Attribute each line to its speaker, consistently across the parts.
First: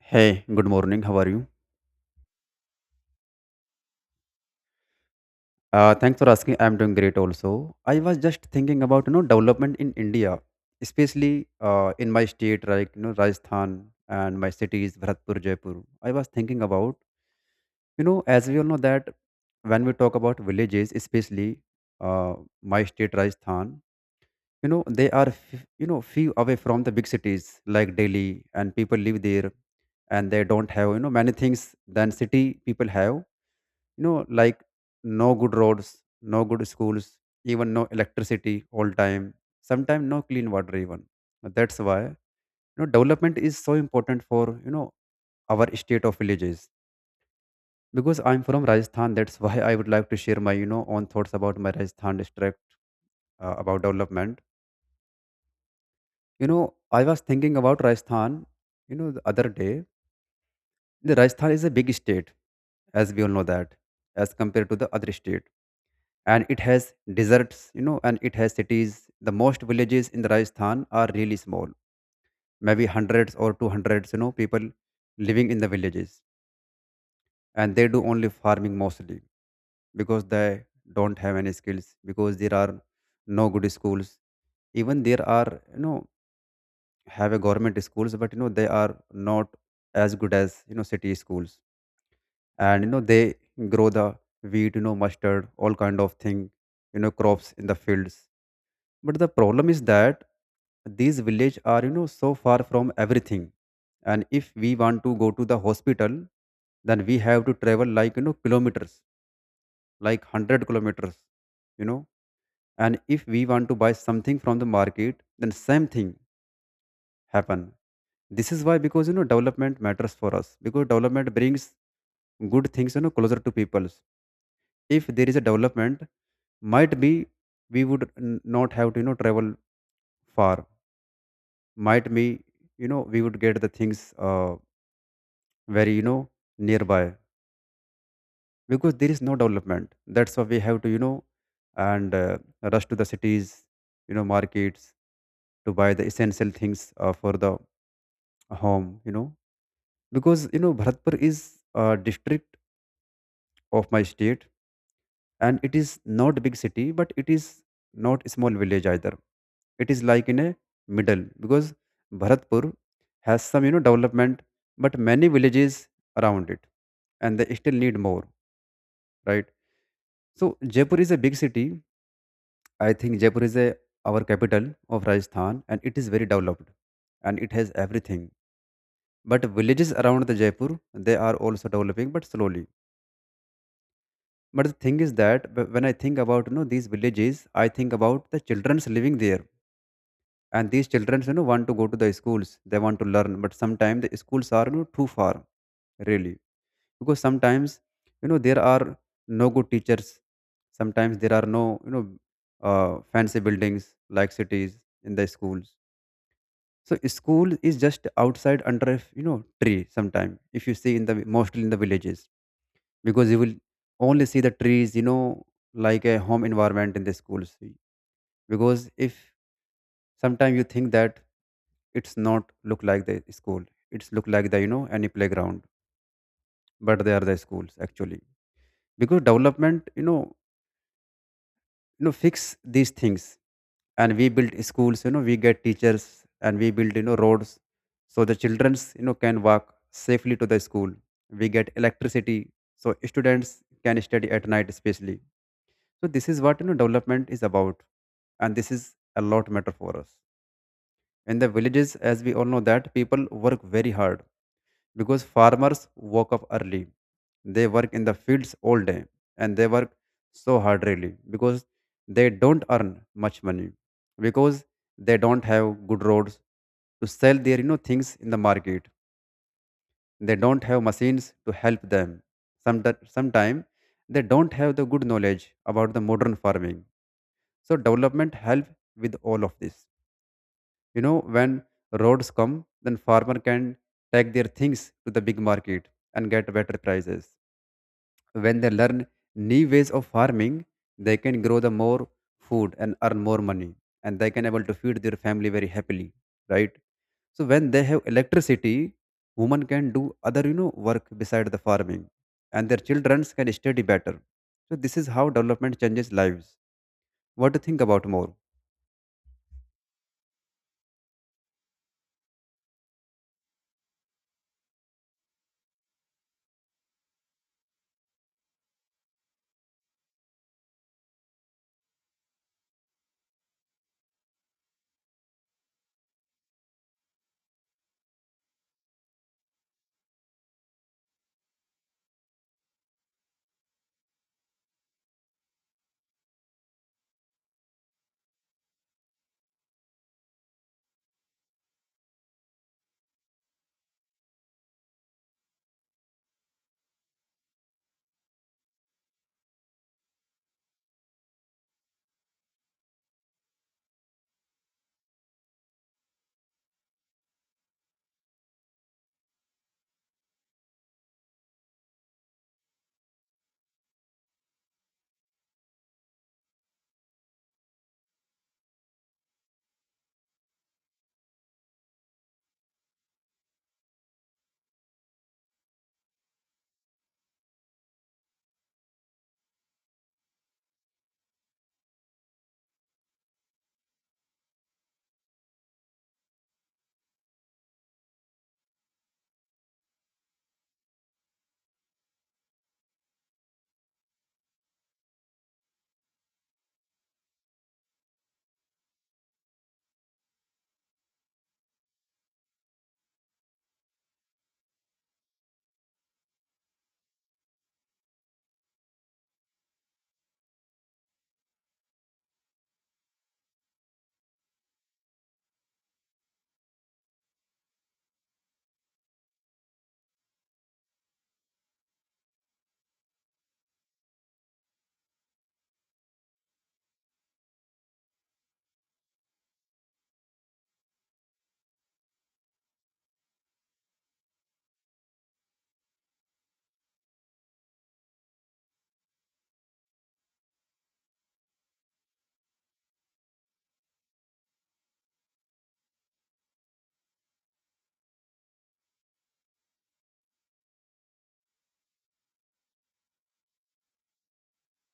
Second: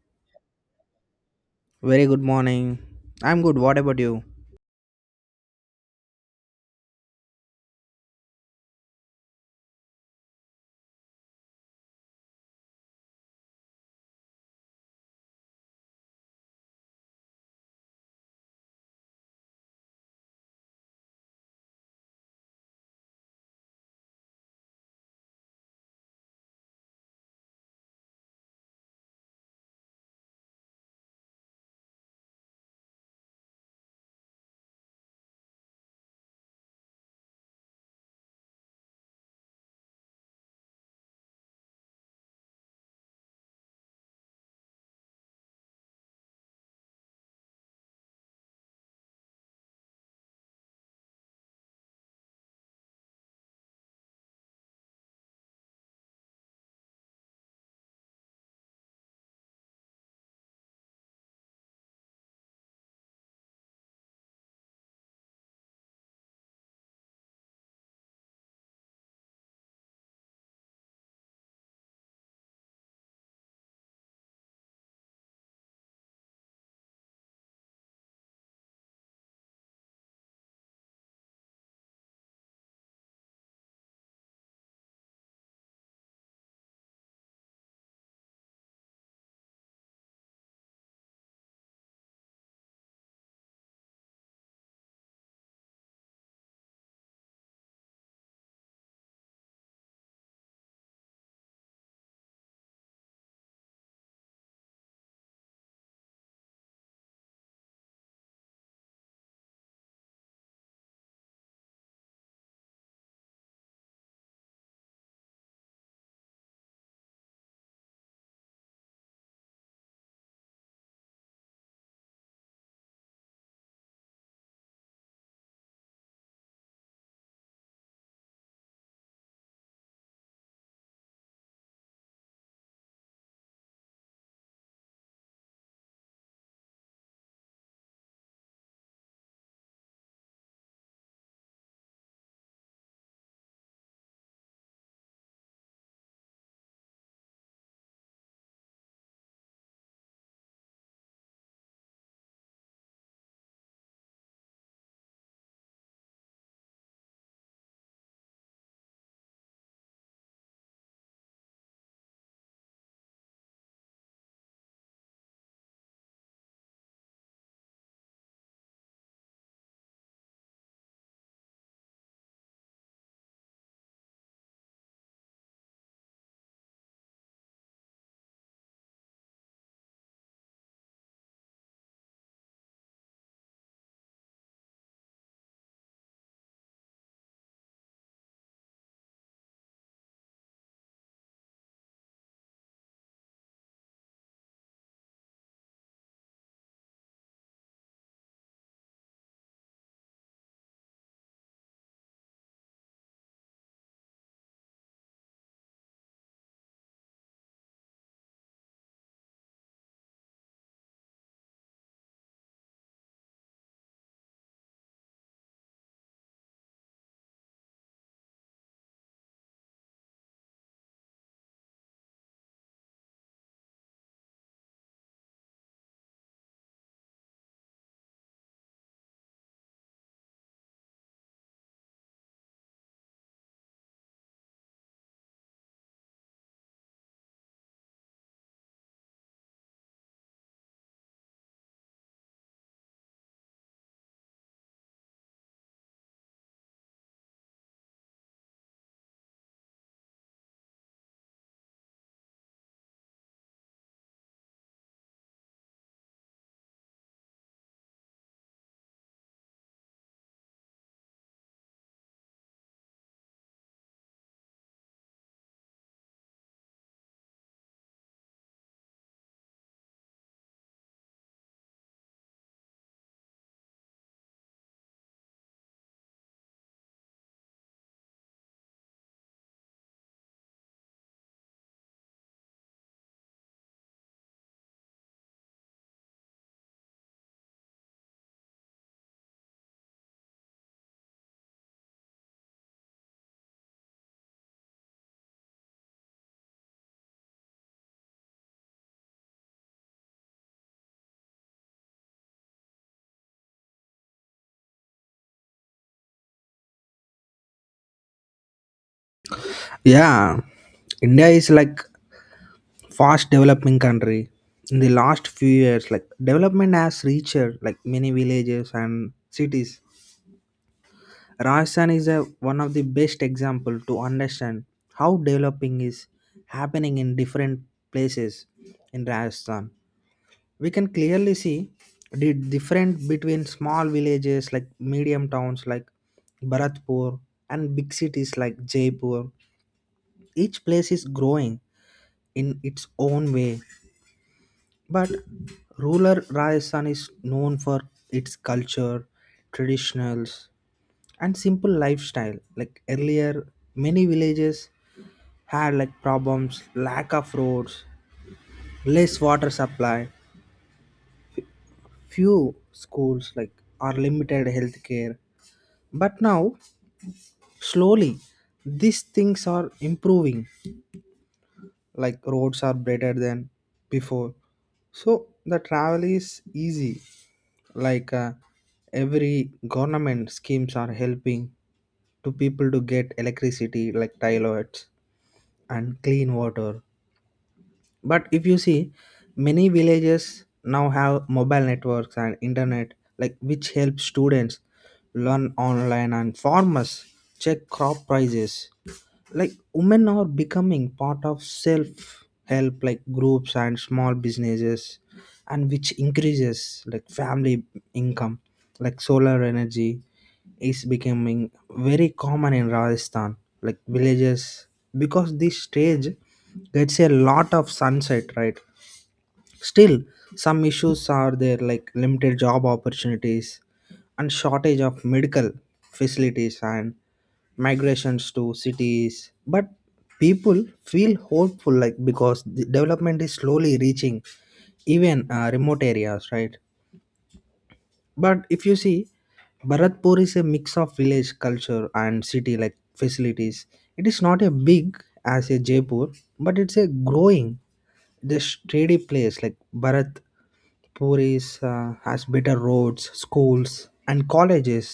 Speaker 1: Hey, good morning. How are you?
Speaker 2: Very good morning. I'm good. What about you?
Speaker 1: Thanks for asking. I'm doing great also. I was just thinking about development in India, especially in my state, like, Rajasthan, and my cities, Bharatpur, Jaipur. I was thinking about, as we all know, that when we talk about villages, especially uh, my state, Rajasthan, they are few away from the big cities like Delhi, and people live there, and they don't have many things than city people have, like, no good roads, no good schools, even no electricity all time, sometimes no clean water even. That's why development is so important for our state of villages, because I'm from Rajasthan. That's why I would like to share my own thoughts about my Rajasthan district, about development. I was thinking about Rajasthan, the other day. The Rajasthan is a big state, as we all know, that as compared to the other state, and it has deserts, and it has cities. The most villages in the Rajasthan are really small, maybe hundreds or two hundreds, people living in the villages, and they do only farming mostly, because they don't have any skills, because there are no good schools. Even there are, have a government schools, but they are not as good as city schools. And they grow the wheat, mustard, all kind of thing, crops in the fields. But the problem is that these villages are so far from everything. And if we want to go to the hospital, then we have to travel like, kilometers, like 100 kilometers. you know. And if we want to buy something from the market, then same thing happen. This is why, because, development matters for us, because development brings good things closer to people. If there is a development, might be we would not have to travel far, might be we would get the things very nearby. Because there is no development, that's why we have to and rush to the cities, markets, to buy the essential things for the home. Because Bharatpur is a district of my state, and it is not big city, but it is not small village either. It is like in a middle, because Bharatpur has some development, but many villages around it, and they still need more, right? So Jaipur is a big city. I think Jaipur is a our capital of Rajasthan, and it is very developed, and it has everything, but villages around the Jaipur, they are also developing, but slowly. But the thing is that when I think about these villages, I think about the children's living there. And these children want to go to the schools, they want to learn, but sometimes the schools are too far, really. Because sometimes there are no good teachers, sometimes there are no fancy buildings like cities in the schools. So school is just outside under a tree sometime, if you see in the mostly in the villages, because you will only see the trees, like a home environment in the schools. Because if sometime you think that, it's not look like the school, it's look like the any playground, but they are the schools actually. Because development fix these things, and we build schools, we get teachers, and we build roads, so the childrens can walk safely to the school. We get electricity, so students can study at night especially. So this is what development is about, and this is a lot matter for us. In the villages, as we all know, that people work very hard, because farmers woke up early, they work in the fields all day, and they work so hard, really, because they don't earn much money, because they don't have good roads to sell their things in the market, they don't have machines to help them sometimes, they don't have the good knowledge about the modern farming. So development help with all of this. When roads come, then farmer can take their things to the big market, and get better prices. When they learn new ways of farming, they can grow the more food and earn more money, and they can able to feed their family very happily, right? So when they have electricity, women can do other work beside the farming, and their children can study better. So this is how development changes lives. What do you think about more?
Speaker 2: Yeah, India is like fast developing country. In the last few years, like development has reached like many villages and cities. Rajasthan is one of the best example to understand how developing is happening in different places in Rajasthan. We can clearly see the difference between small villages like medium towns like Bharatpur and big cities like Jaipur. Each place is growing in its own way, but rural Rajasthan is known for its culture, traditionals, and simple lifestyle. Like earlier, many villages had like problems, lack of roads, less water supply, few schools like or limited healthcare. But now, slowly, these things are improving. Like roads are better than before, so the travel is easy, like every government schemes are helping to people to get electricity like toilets and clean water. But if you see, many villages now have mobile networks and internet, like which helps students learn online and farmers check crop prices. Like women are becoming part of self help like groups and small businesses, and which increases like family income. Like solar energy is becoming very common in Rajasthan, like villages, because this stage gets a lot of sunset, right? Still, some issues are there like limited job opportunities and shortage of medical facilities and migrations to cities, but people feel hopeful, like because the development is slowly reaching even remote areas, right? But if you see, Bharatpur is a mix of village culture and city like facilities. It is not a big as a Jaipur, but it's a growing the shady place. Like Bharatpur is has better roads, schools and colleges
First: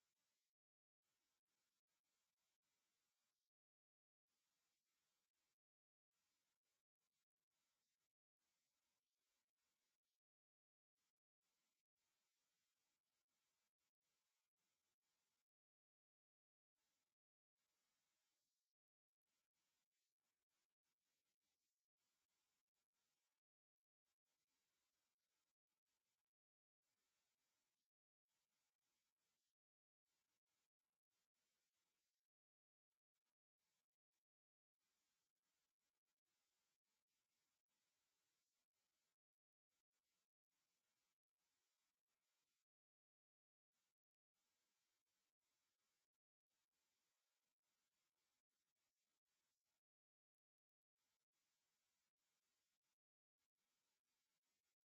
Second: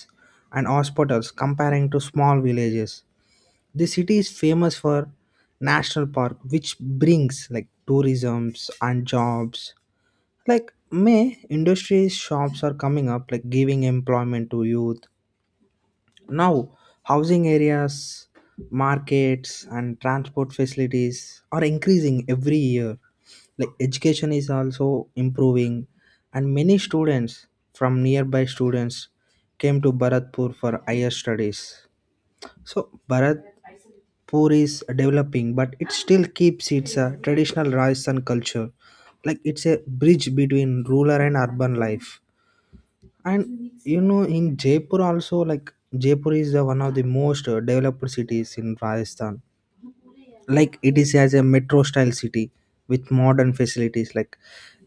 Speaker 2: and hospitals comparing to small villages. The city is famous for national park, which brings like tourisms and jobs. Like may industries, shops are coming up, like giving employment to youth. Now housing areas, markets and transport facilities are increasing every year. Like education is also improving, and many students from nearby students came to Bharatpur for higher studies. So Bharat Puri is developing, but it still keeps its traditional Rajasthan culture. Like it's a bridge between rural and urban life. And you know, in Jaipur also, like Jaipur is the one of the most developed cities in Rajasthan. Like it is as a metro style city with modern facilities. Like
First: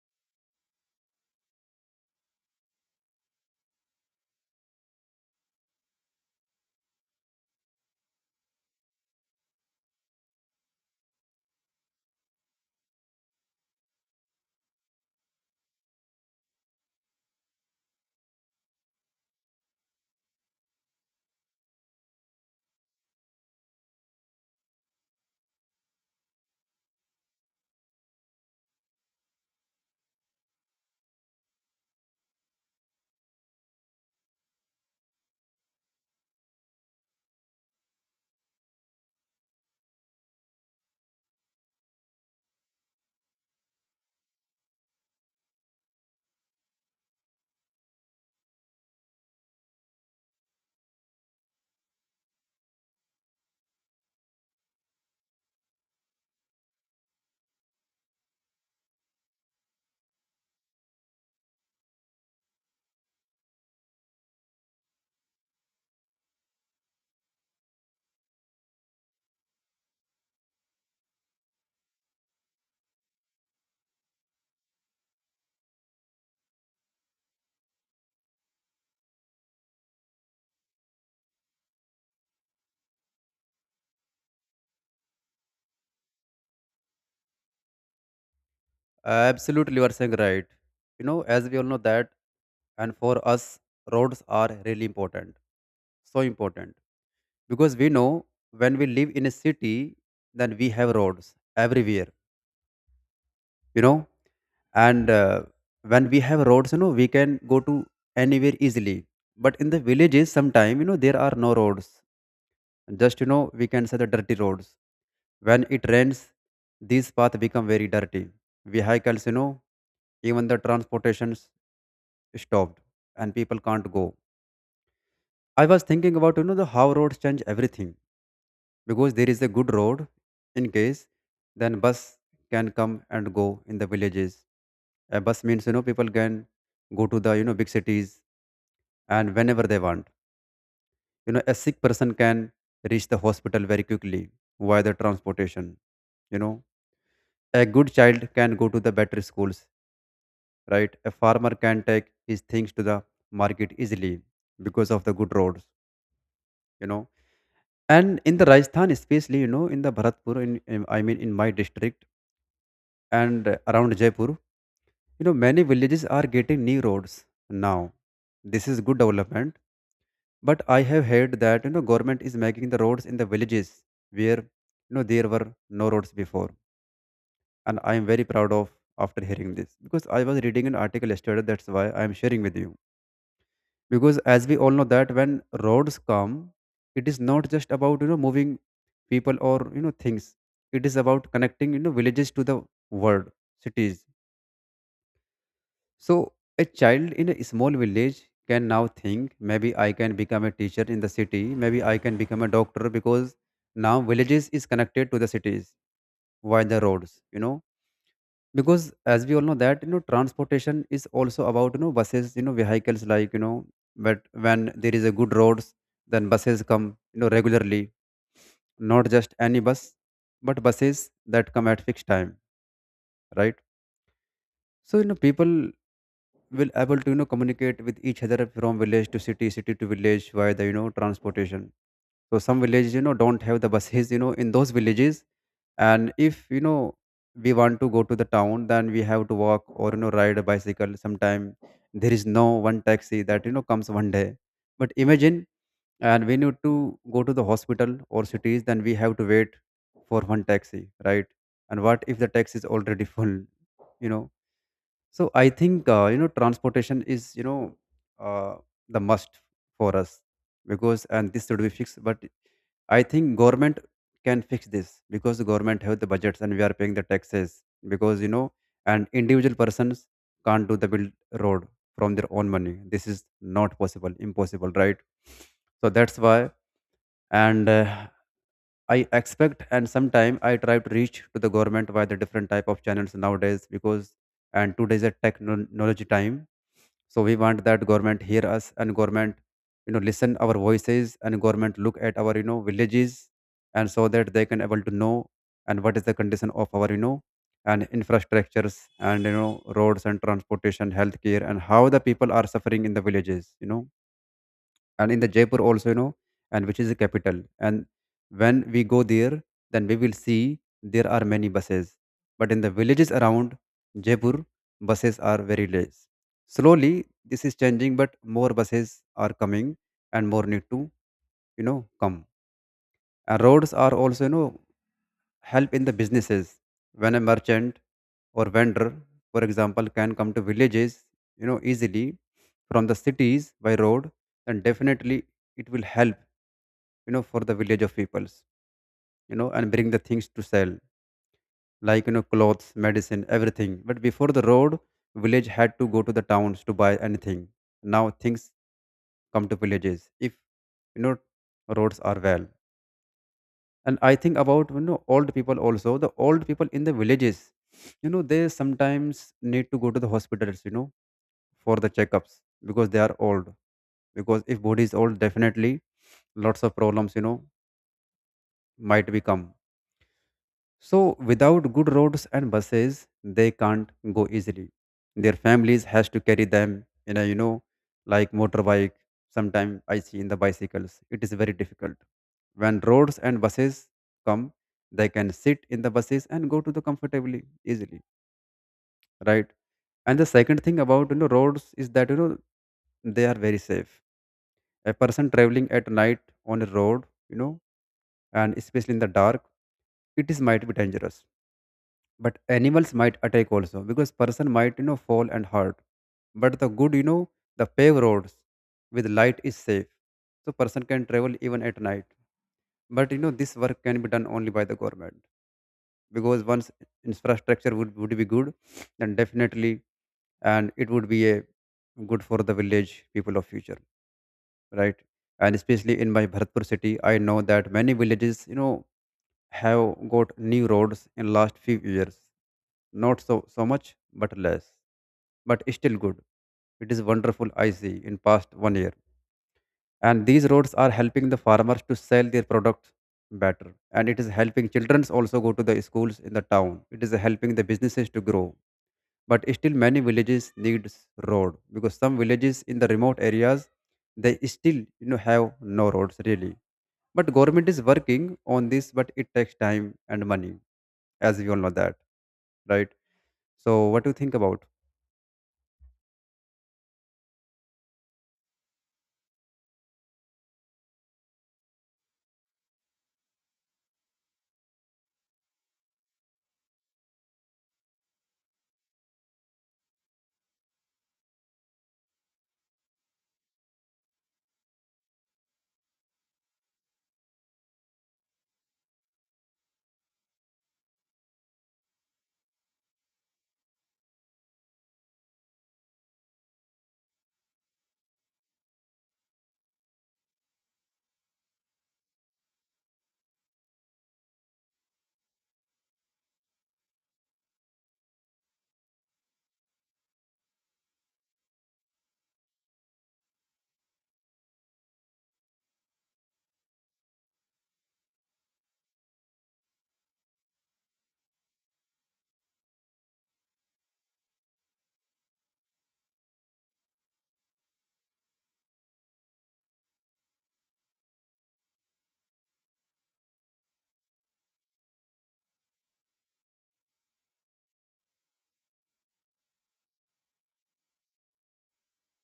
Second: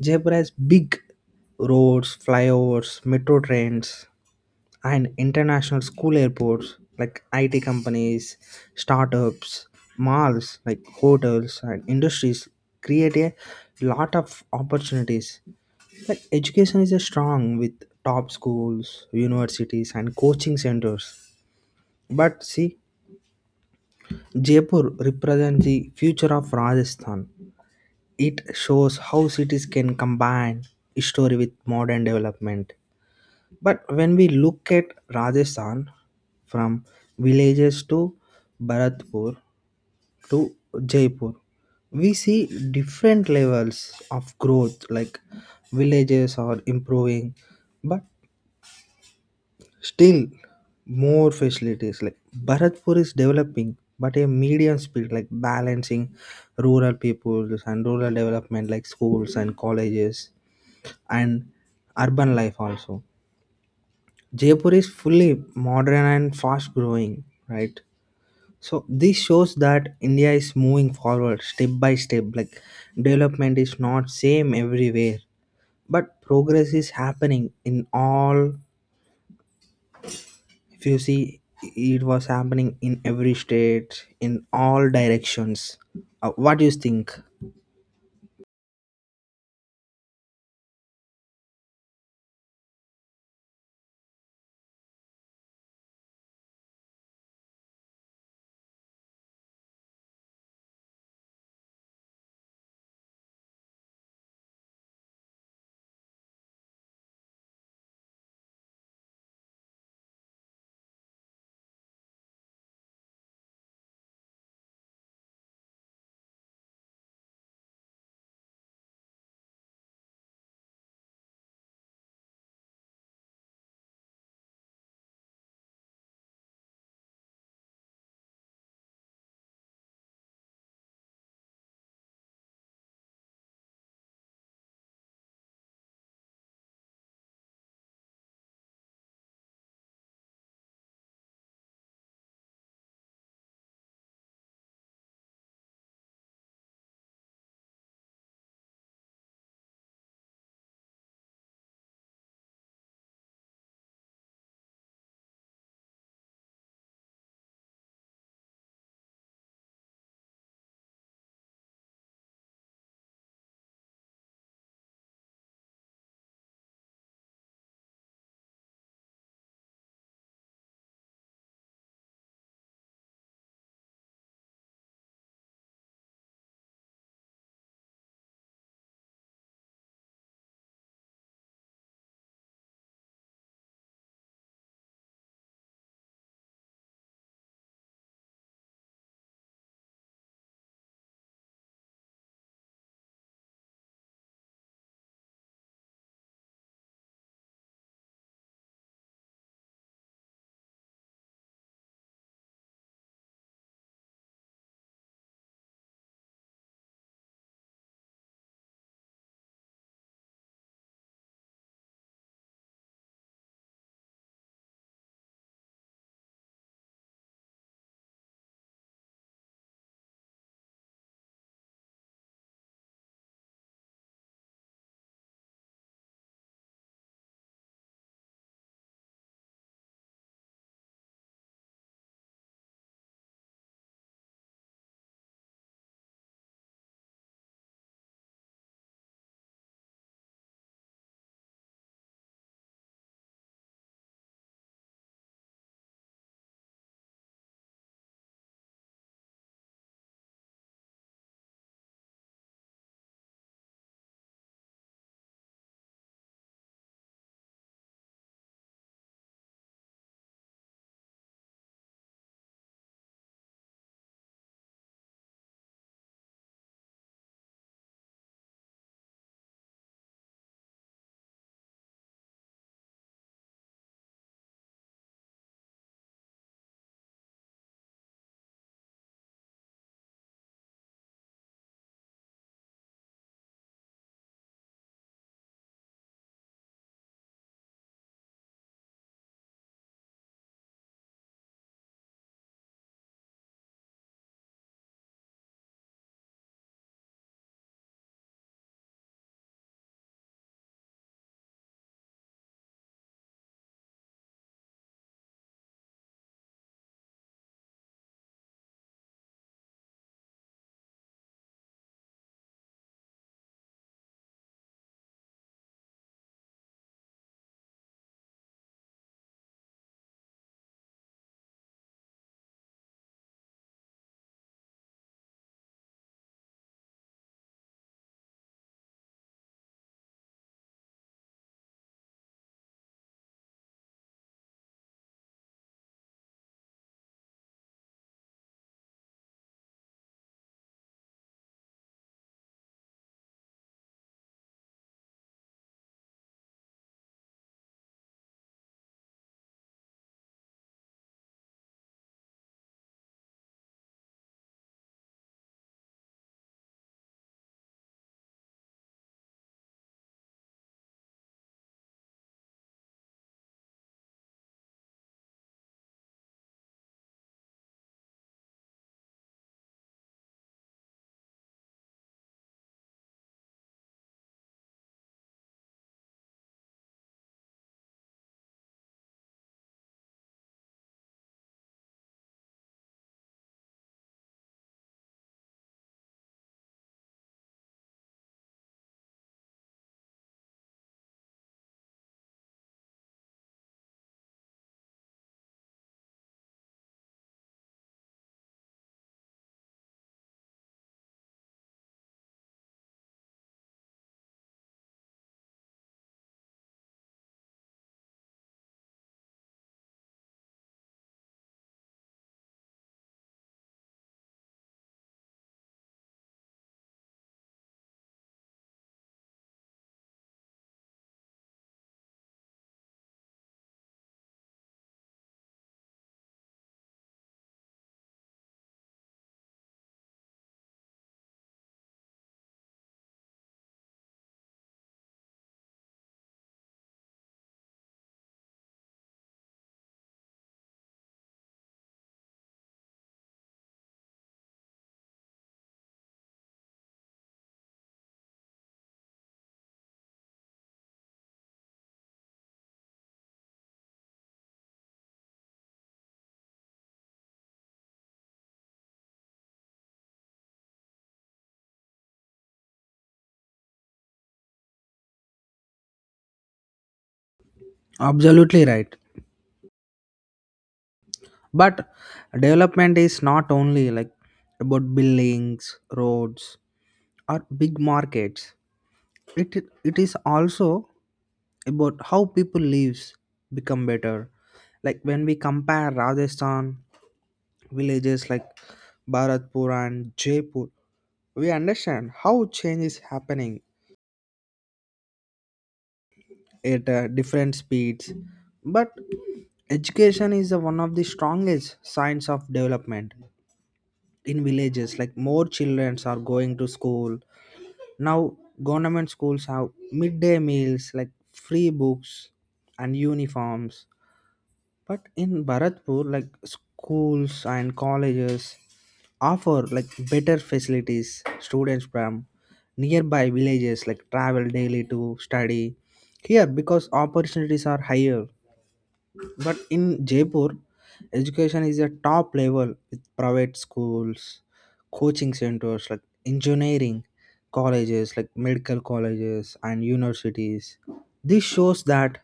Speaker 2: Jaipur has big roads, flyovers, metro trains, and international school airports like IT companies, startups, malls like hotels and industries create a lot of opportunities. Like education is a strong with top schools, universities and coaching centers. But see, Jaipur represents the future of Rajasthan. It shows how cities can combine history with modern development. But when we look at Rajasthan, from villages to Bharatpur to Jaipur, we see different levels of growth, like villages are improving, but still more facilities. Like Bharatpur is developing, but a medium speed, like balancing rural peoples and rural development, like schools and colleges and urban life also. Jaipur is fully modern and fast growing, right? So this shows that India is moving forward step by step. Like development is not same everywhere, but progress is happening in all. If you see, it was happening in every state, in all directions. What do you think?
Speaker 1: Absolutely, you are saying right. As we all know that, and for us, roads are really important. So important. Because we know, when we live in a city, then we have roads everywhere, you know. And when we have roads, we can go to anywhere easily. But in the villages, sometime, there are no roads. Just, we can say the dirty roads. When it rains, these paths become very dirty. Vehicles, even the transportations stopped, and people can't go. I was thinking about the how roads change everything, because there is a good road, in case then bus can come and go in the villages. A bus means people can go to the big cities and whenever they want. A sick person can reach the hospital very quickly via the transportation. You know a good child can go to the better schools, right? A farmer can take his things to the market easily because of the good roads. You know And in the Rajasthan, especially, in the Bharatpur, in I mean, in my district and around Jaipur, many villages are getting new roads now. This is good development, but I have heard that government is making the roads in the villages where there were no roads before, and I am very proud of after hearing this, because I was reading an article yesterday. That's why I am sharing with you, because as we all know, that when roads come, it is not just about moving people or things, it is about connecting villages to the world, cities. So a child in a small village can now think, maybe I can become a teacher in the city, maybe I can become a doctor, because now villages is connected to the cities via the roads. Because as we all know, that transportation is also about buses, vehicles, like. But when there is a good roads, then buses come regularly, not just any bus, but buses that come at fixed time, right? So people will able to communicate with each other from village to city, city to village, via the transportation. So some villages don't have the buses in those villages. And if we want to go to the town, then we have to walk or ride a bicycle sometime. There is no one taxi that comes one day. But imagine, and we need to go to the hospital or cities, then we have to wait for one taxi, right? And what if the taxi is already full you know so I think transportation is uh, the must for us. Because, and this should be fixed, but I think government can fix this, because the government have the budgets, and we are paying the taxes, because, and individual persons can't do the build road from their own money. This is not possible, impossible, right? So that's why, and I expect, and sometime I try to reach to the government via the different type of channels nowadays, because, and today is a technology time. So we want that government hear us and government, listen our voices, and government look at our, villages, and so that they can able to know and what is the condition of our, and infrastructures and roads and transportation, healthcare, and how the people are suffering in the villages, and in the Jaipur also, and which is the capital. And when we go there, then we will see there are many buses, but in the villages around Jaipur buses are very less. Slowly this is changing, but more buses are coming, and more need to you know come. And roads are also, help in the businesses. When a merchant or vendor, for example, can come to villages, easily, from the cities by road, then definitely it will help, for the village of peoples, and bring the things to sell, like, clothes, medicine, everything. But before the road, village had to go to the towns to buy anything. Now things come to villages if, you know roads are well. And I think about, old people also. The old people in the villages, they sometimes need to go to the hospitals, for the checkups, because they are old. Because if body is old, definitely lots of problems, might become. So without good roads and buses, they can't go easily. Their families has to carry them in a, like motorbike. Sometimes I see in the bicycles. It is very difficult. When roads and buses come, they can sit in the buses and go to the comfortably easily, right? And the second thing about, roads is that, they are very safe. A person traveling at night on a road, and especially in the dark, it is might be dangerous, but animals might attack also, because person might, fall and hurt. But the good, the paved roads with light is safe, so person can travel even at night. But this work can be done only by the government, because once infrastructure would be good, then definitely, and it would be a good for the village people of future, right? And especially in my Bharatpur city, I know that many villages, have got new roads in last few years. Not so much, but less, but still good. It is wonderful I see in past one year. And these roads are helping the farmers to sell their products better. And it is helping childrens also go to the schools in the town. It is helping the businesses to grow. But still many villages needs road, because some villages in the remote areas, they still, have no roads really. But government is working on this, but it takes time and money, as we all know that, right? So, what do you think about?
Speaker 2: Absolutely right. But development is not only like about buildings, roads, or big markets. it it is also about how people lives become better. Like when we compare Rajasthan villages like Bharatpur and Jaipur, we understand how change is happening at different speeds. But education is the one of the strongest signs of development. In villages, like more children are going to school now. Government schools have midday meals, like free books and uniforms. But in Bharatpur, like schools and colleges offer like better facilities. Students from nearby villages like travel daily to study here, because opportunities are higher. But in Jaipur, education is at top level with private schools, coaching centers like engineering colleges, like medical colleges and universities. This shows that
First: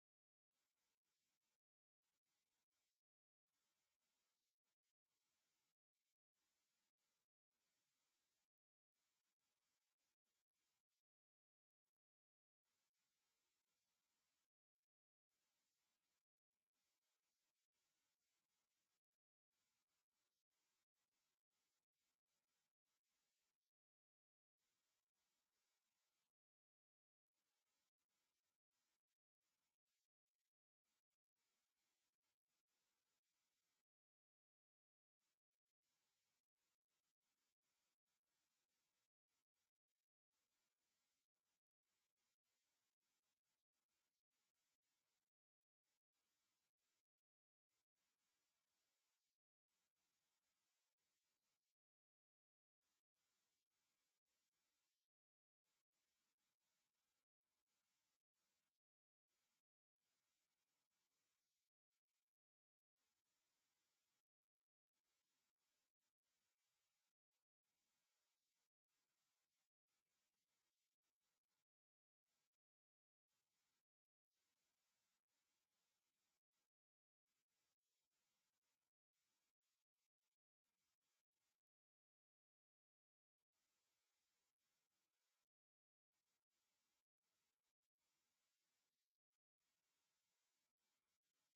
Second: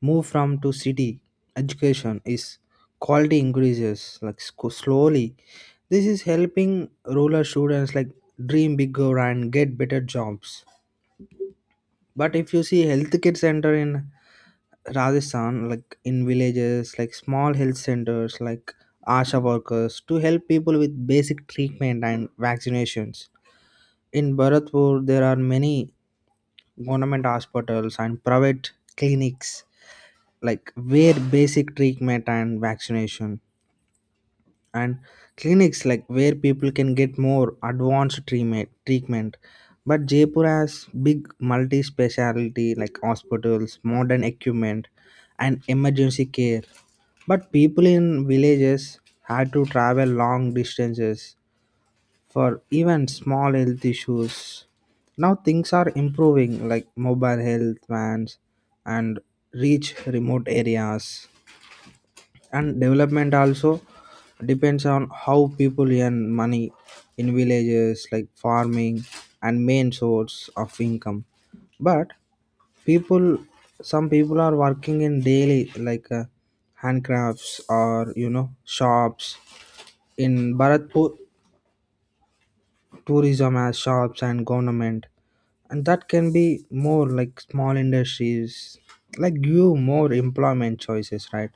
Speaker 2: move from to city education is quality increases like slowly. This is helping rural students like dream bigger and get better jobs. But if you see healthcare center in Rajasthan, like in villages, like small health centers like asha workers to help people with basic treatment and vaccinations. In Bharatpur, there are many government hospitals and private clinics, like where basic treatment and vaccination and clinics, like where people can get more advanced treatment. But Jaipur has big multi speciality like hospitals, modern equipment and emergency care. But people in villages had to travel long distances for even small health issues. Now things are improving like mobile health vans and reach remote areas. And development also depends on how people earn money. In villages, like farming and main source of income, but people, some people are working in daily like handcrafts or you know shops. In Bharatpur, tourism has shops and government, and that can be more like small industries, like give more employment choices, right?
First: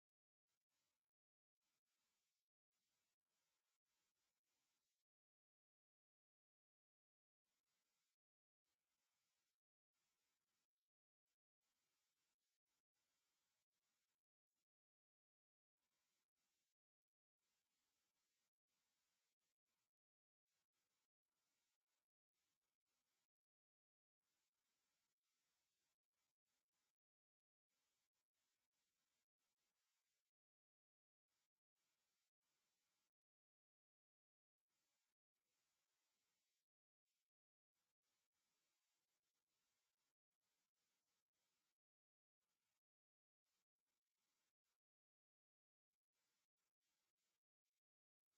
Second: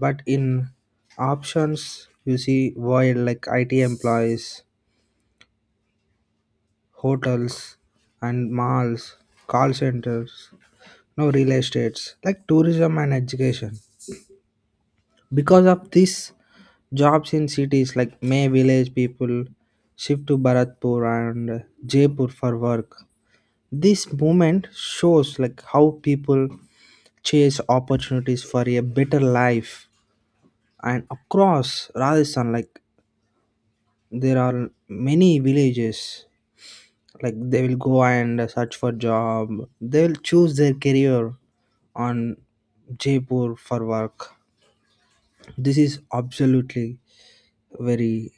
Speaker 2: But in options, you see void like IT employees, hotels and malls, call centers, no real estates like tourism and education. Because of this, jobs in cities like may village people shift to Bharatpur and Jaipur for work. This movement shows like how people chase opportunities for a better life. And across Rajasthan, like there are many villages like they will go and search for job. They will choose their career on Jaipur for work. This is absolutely very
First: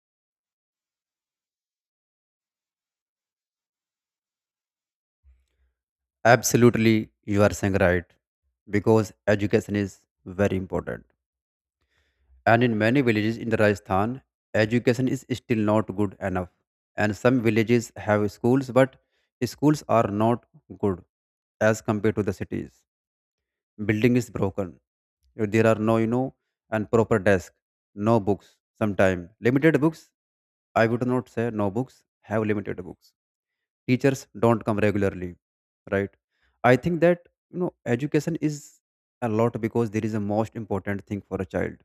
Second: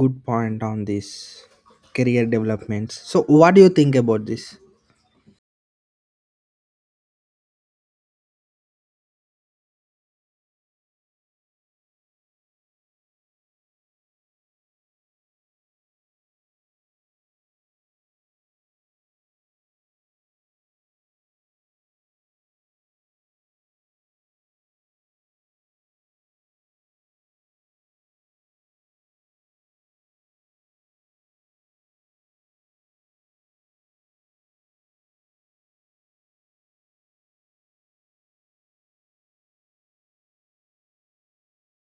Speaker 2: good point on this career developments. So what do you think about this?
Speaker 1: Absolutely, you are saying right, because education is very important. And in many villages in the Rajasthan, education is still not good enough. And some villages have schools, but schools are not good as compared to the cities. Building is broken. There are no, and proper desk, no books, sometime limited books. I would not say no books, have limited books. Teachers don't come regularly, right? I think that, education is a lot, because there is a most important thing for a child.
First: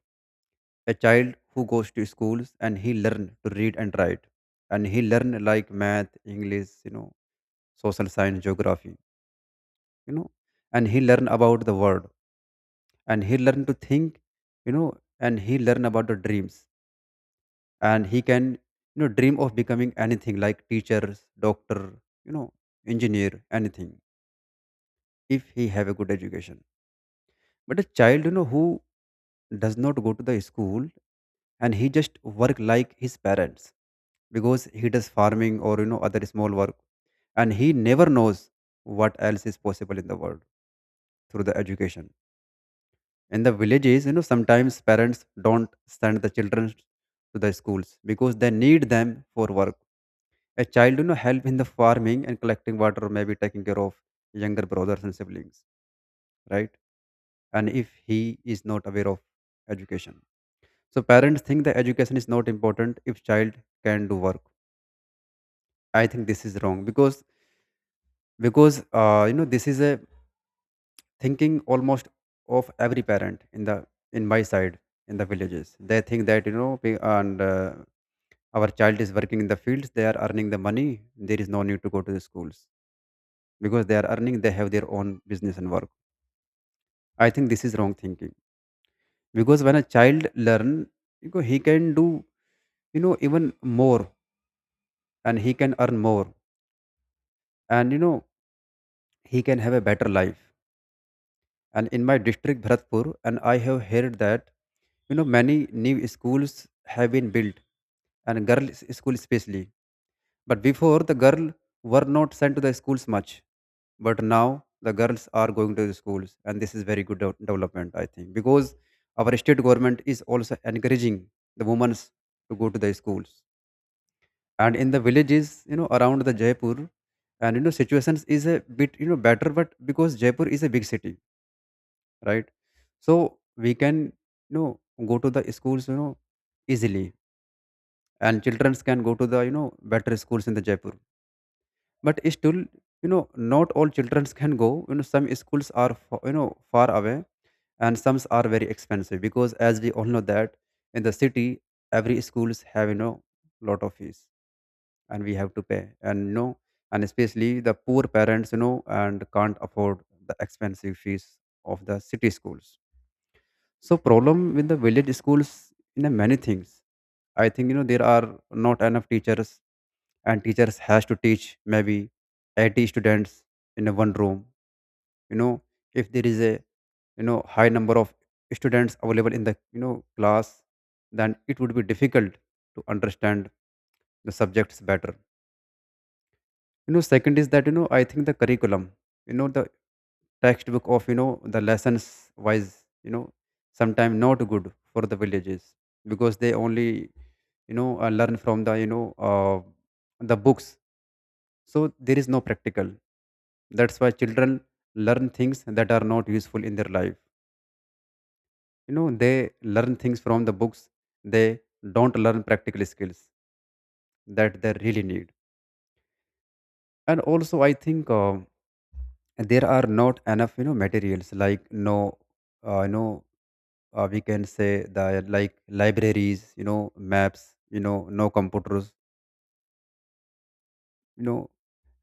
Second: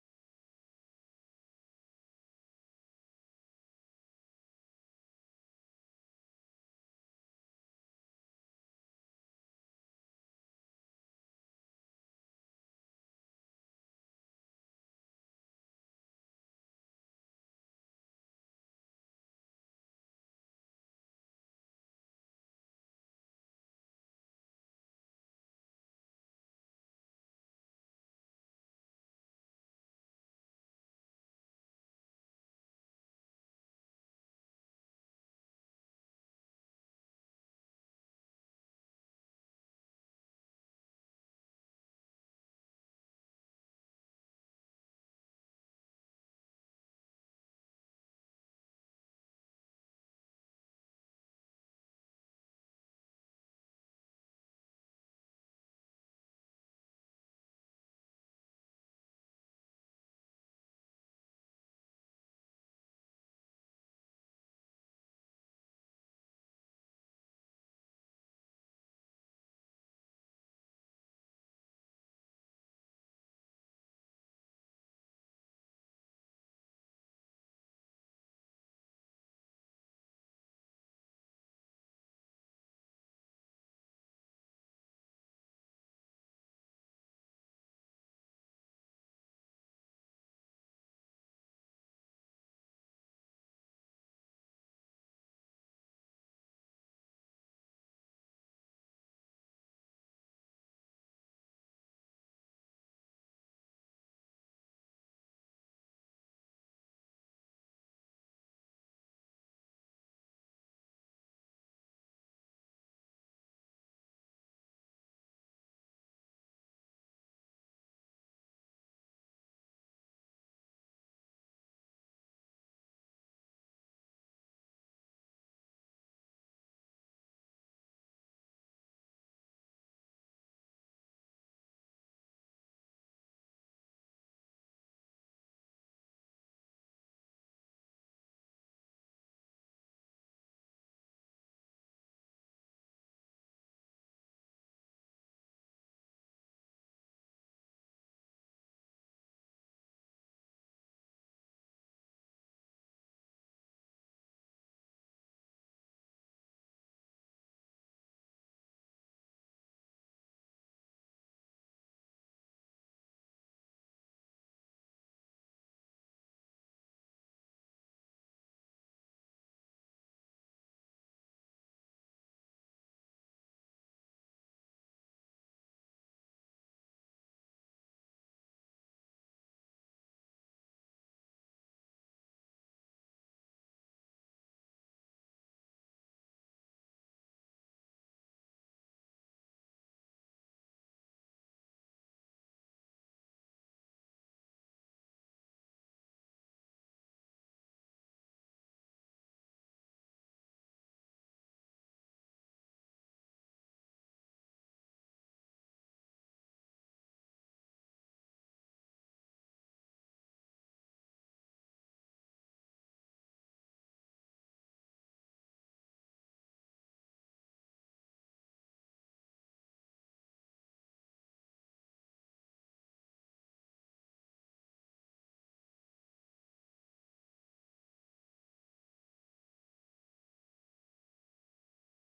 Speaker 1: A child who goes to schools and he learn to read and write, and he learn like math, english, social science, geography, you know and he learn about the world, and he learn to think, you know and he learn about the dreams, and he can, dream of becoming anything, like teachers, doctor, you know engineer, anything, if he have a good education. But a child, who does not go to the school, and he just work like his parents, because he does farming or, other small work, and he never knows what else is possible in the world through the education. In the villages, sometimes parents don't send the children to the schools, because they need them for work. A child, help in the farming and collecting water, or maybe taking care of younger brothers and siblings, right? And if he is not aware of education, so parents think that education is not important if child can do work. I think this is wrong, because this is a thinking almost of every parent in the in my side, in the villages. They think that, we- and our child is working in the fields, they are earning the money. There is no need to go to the schools, because they are earning, they have their own business and work. I think this is wrong thinking, because when a child learn, he can do, even more, and he can earn more, and he can have a better life. And in my district Bharatpur, and I have heard that, many new schools have been built, and girls school especially. But before the girl were not sent to the schools much, but now the girls are going to the schools, and this is very good development, I think, because our state government is also encouraging the women to go to the schools. And in the villages, around the Jaipur, and situations is a bit, better, but because Jaipur is a big city, right? So we can, you know go to the schools, easily, and children can go to the, better schools in the Jaipur. But still, not all children can go, some schools are far away, and some are very expensive, because as we all know that in the city, every schools have, lot of fees, and we have to pay, and, and especially the poor parents, and can't afford the expensive fees of the city schools. So problem with the village schools in, many things. I think, there are not enough teachers, and teachers has to teach maybe 80 students in a one room, you know if there is a, high number of students available in the, class, then it would be difficult to understand the subjects better. Second is that, I think the curriculum, the textbook of, the lessons wise, you know sometimes not good for the villages, because they only, learn from the, the books. So there is no practical. That's why children learn things that are not useful in their life. They learn things from the books. They don't learn practical skills that they really need. And also, I think there are not enough, materials, like no, uh, you know, we can say the like libraries, maps, no computers, you know,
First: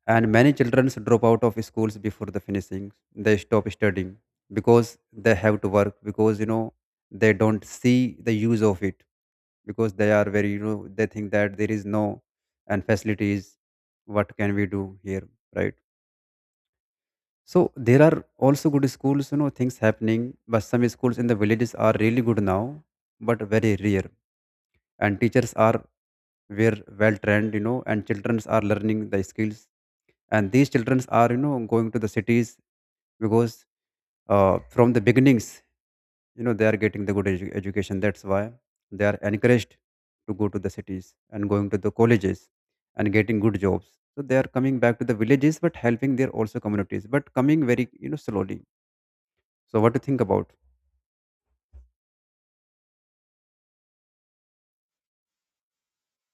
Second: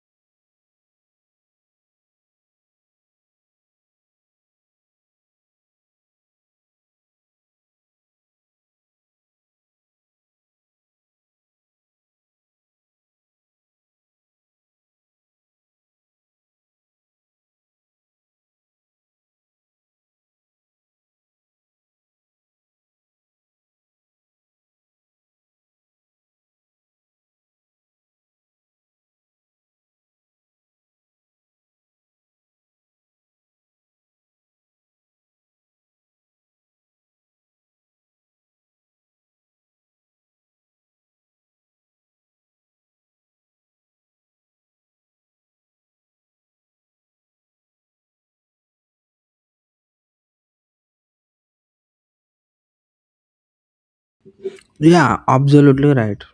Speaker 1: and many children drop out of schools before the finishing, they stop studying, because they have to work, because they don't see the use of it, because they are very, they think that there is no and facilities, what can we do here, right? So there are also good schools, things happening, but some schools in the villages are really good now, but very rare. And teachers are were well trained, and children are learning the skills, and these children are, going to the cities, because from the beginnings, they are getting the good education, that's why they are encouraged to go to the cities and going to the colleges, and getting good jobs. So they are coming back to the villages, but helping their also communities, but coming very, slowly. So what do you think about?
Speaker 2: Yeah, absolutely right.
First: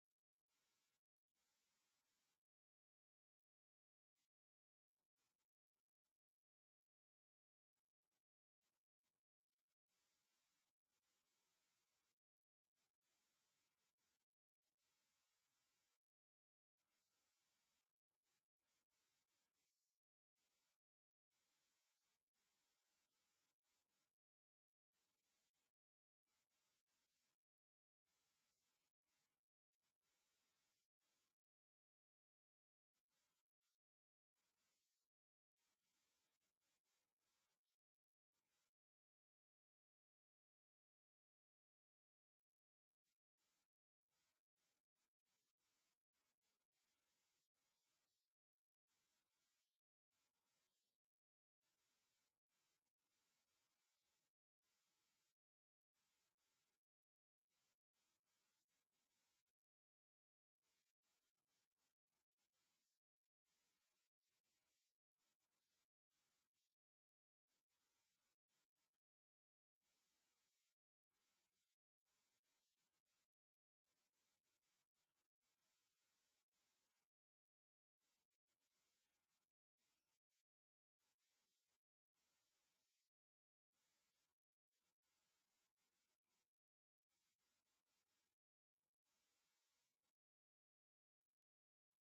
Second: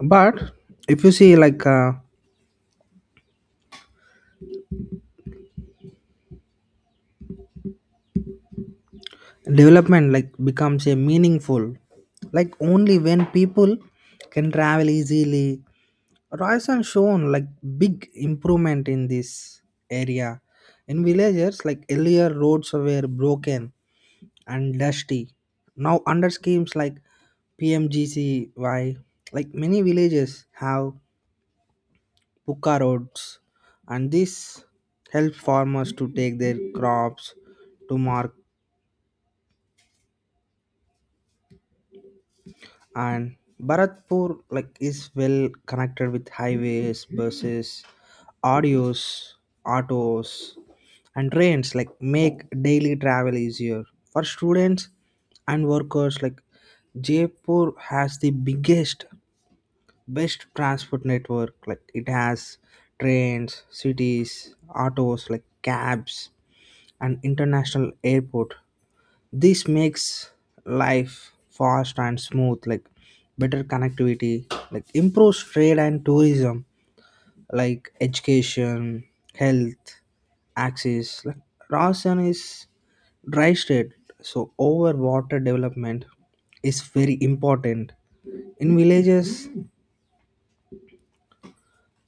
Speaker 2: But if you see like development like becomes a meaningful like only when people can travel easily. Royson shown like big improvement in this area. In villages like earlier, roads were broken and dusty. Now under schemes like PMGCY, like many villages have puka roads, and this helps farmers to take their crops to market. And Bharatpur like is well connected with highways, buses, audios, autos, and trains, like make daily travel easier for students and workers. Like Jaipur has the biggest best transport network. Like it has trains, cities, autos like cabs and international airport. This makes life fast and smooth, like better connectivity, like improves trade and tourism, like education, health access. Like Rajasthan is dry state, so over water development is very important. In villages,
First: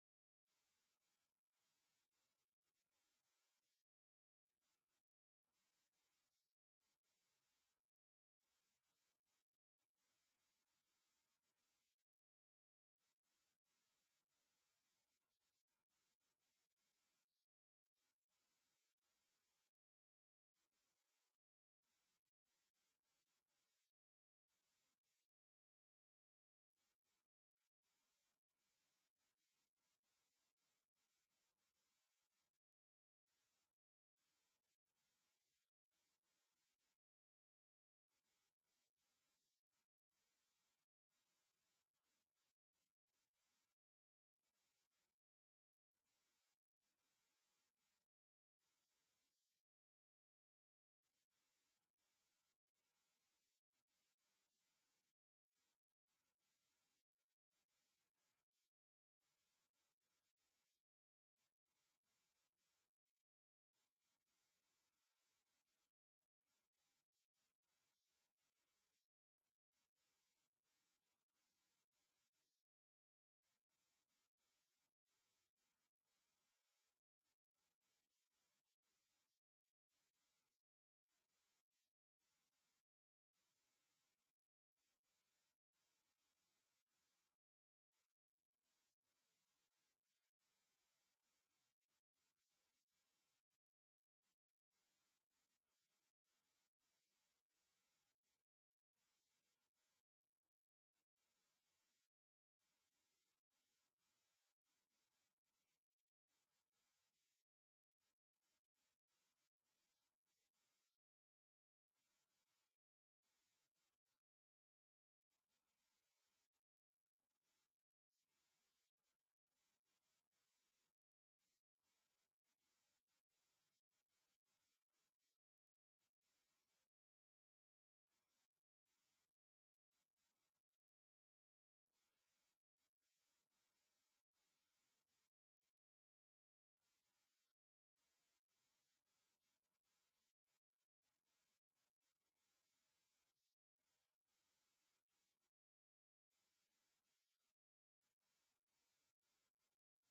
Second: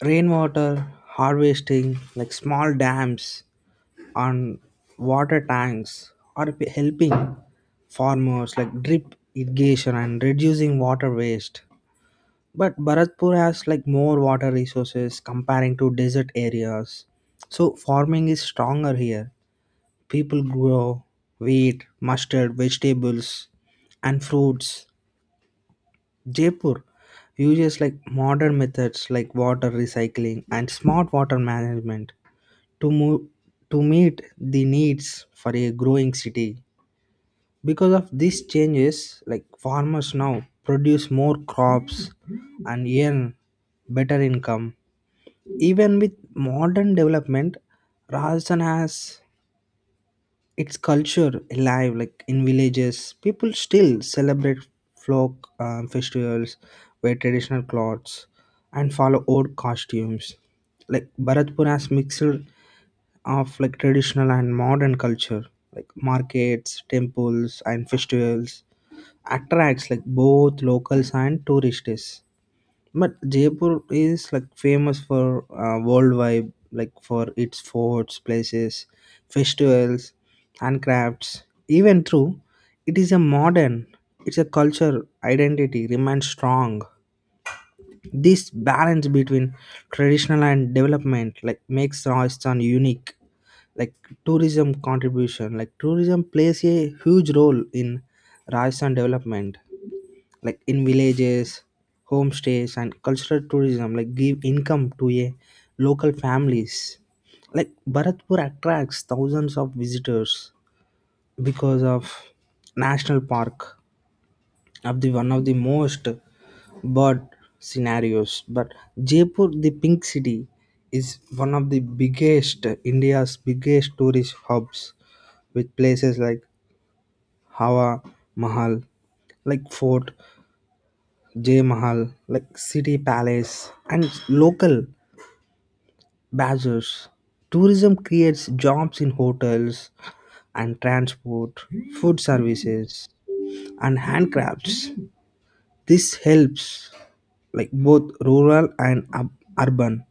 Speaker 2: rainwater harvesting, like small dams and water tanks are helping farmers like drip irrigation and reducing water waste. But Bharatpur has like more water resources comparing to desert areas, so farming is stronger here. People grow wheat, mustard, vegetables and fruits. Jaipur uses like modern methods like water recycling and smart water management to move to meet the needs for a growing city. Because of these changes, like farmers now produce more crops and earn better income. Even with modern development, Rajasthan has its culture alive. Like in villages, people still celebrate folk festivals, wear traditional clothes and follow old costumes. Like Bharatpur has mixed of like traditional and modern culture, like markets, temples and festivals attracts like both locals and tourists. But Jaipur is like famous for worldwide, like for its forts, places, festivals and crafts. Even through it is a modern, it's a culture identity remains strong. This balance between traditional and development like makes Rajasthan unique. Like tourism contribution, like tourism plays a huge role in Rajasthan development. Like in villages, homestays and cultural tourism like give income to a local families. Like Bharatpur attracts thousands of visitors because of national park, of the one of the most bad scenarios. But Jaipur, the pink city, is one of the biggest India's biggest tourist hubs with places like Hawa Mahal, like fort, Jay Mahal, like city palace and local bazaars. Tourism creates jobs in hotels and transport, food services and handcrafts. This helps like both rural and urban.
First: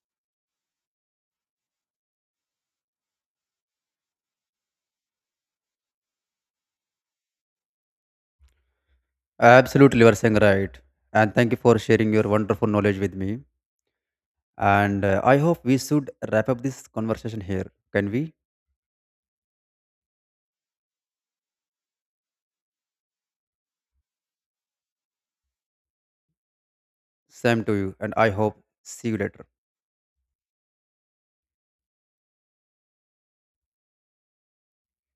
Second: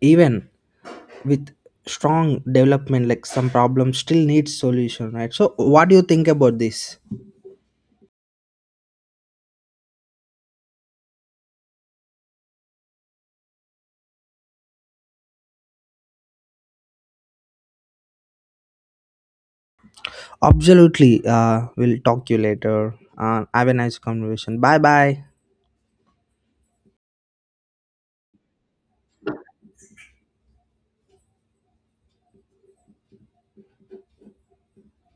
Speaker 2: Even with strong development, like some problems still need solution, right? So what do you think about this?
Speaker 1: Absolutely, you are saying right. And thank you for sharing your wonderful knowledge with me. And I hope we should wrap up this conversation here. Can we?
Speaker 2: Absolutely, we'll talk you later. Have a nice conversation. Bye bye.
Speaker 1: Same to you, and I hope see you later.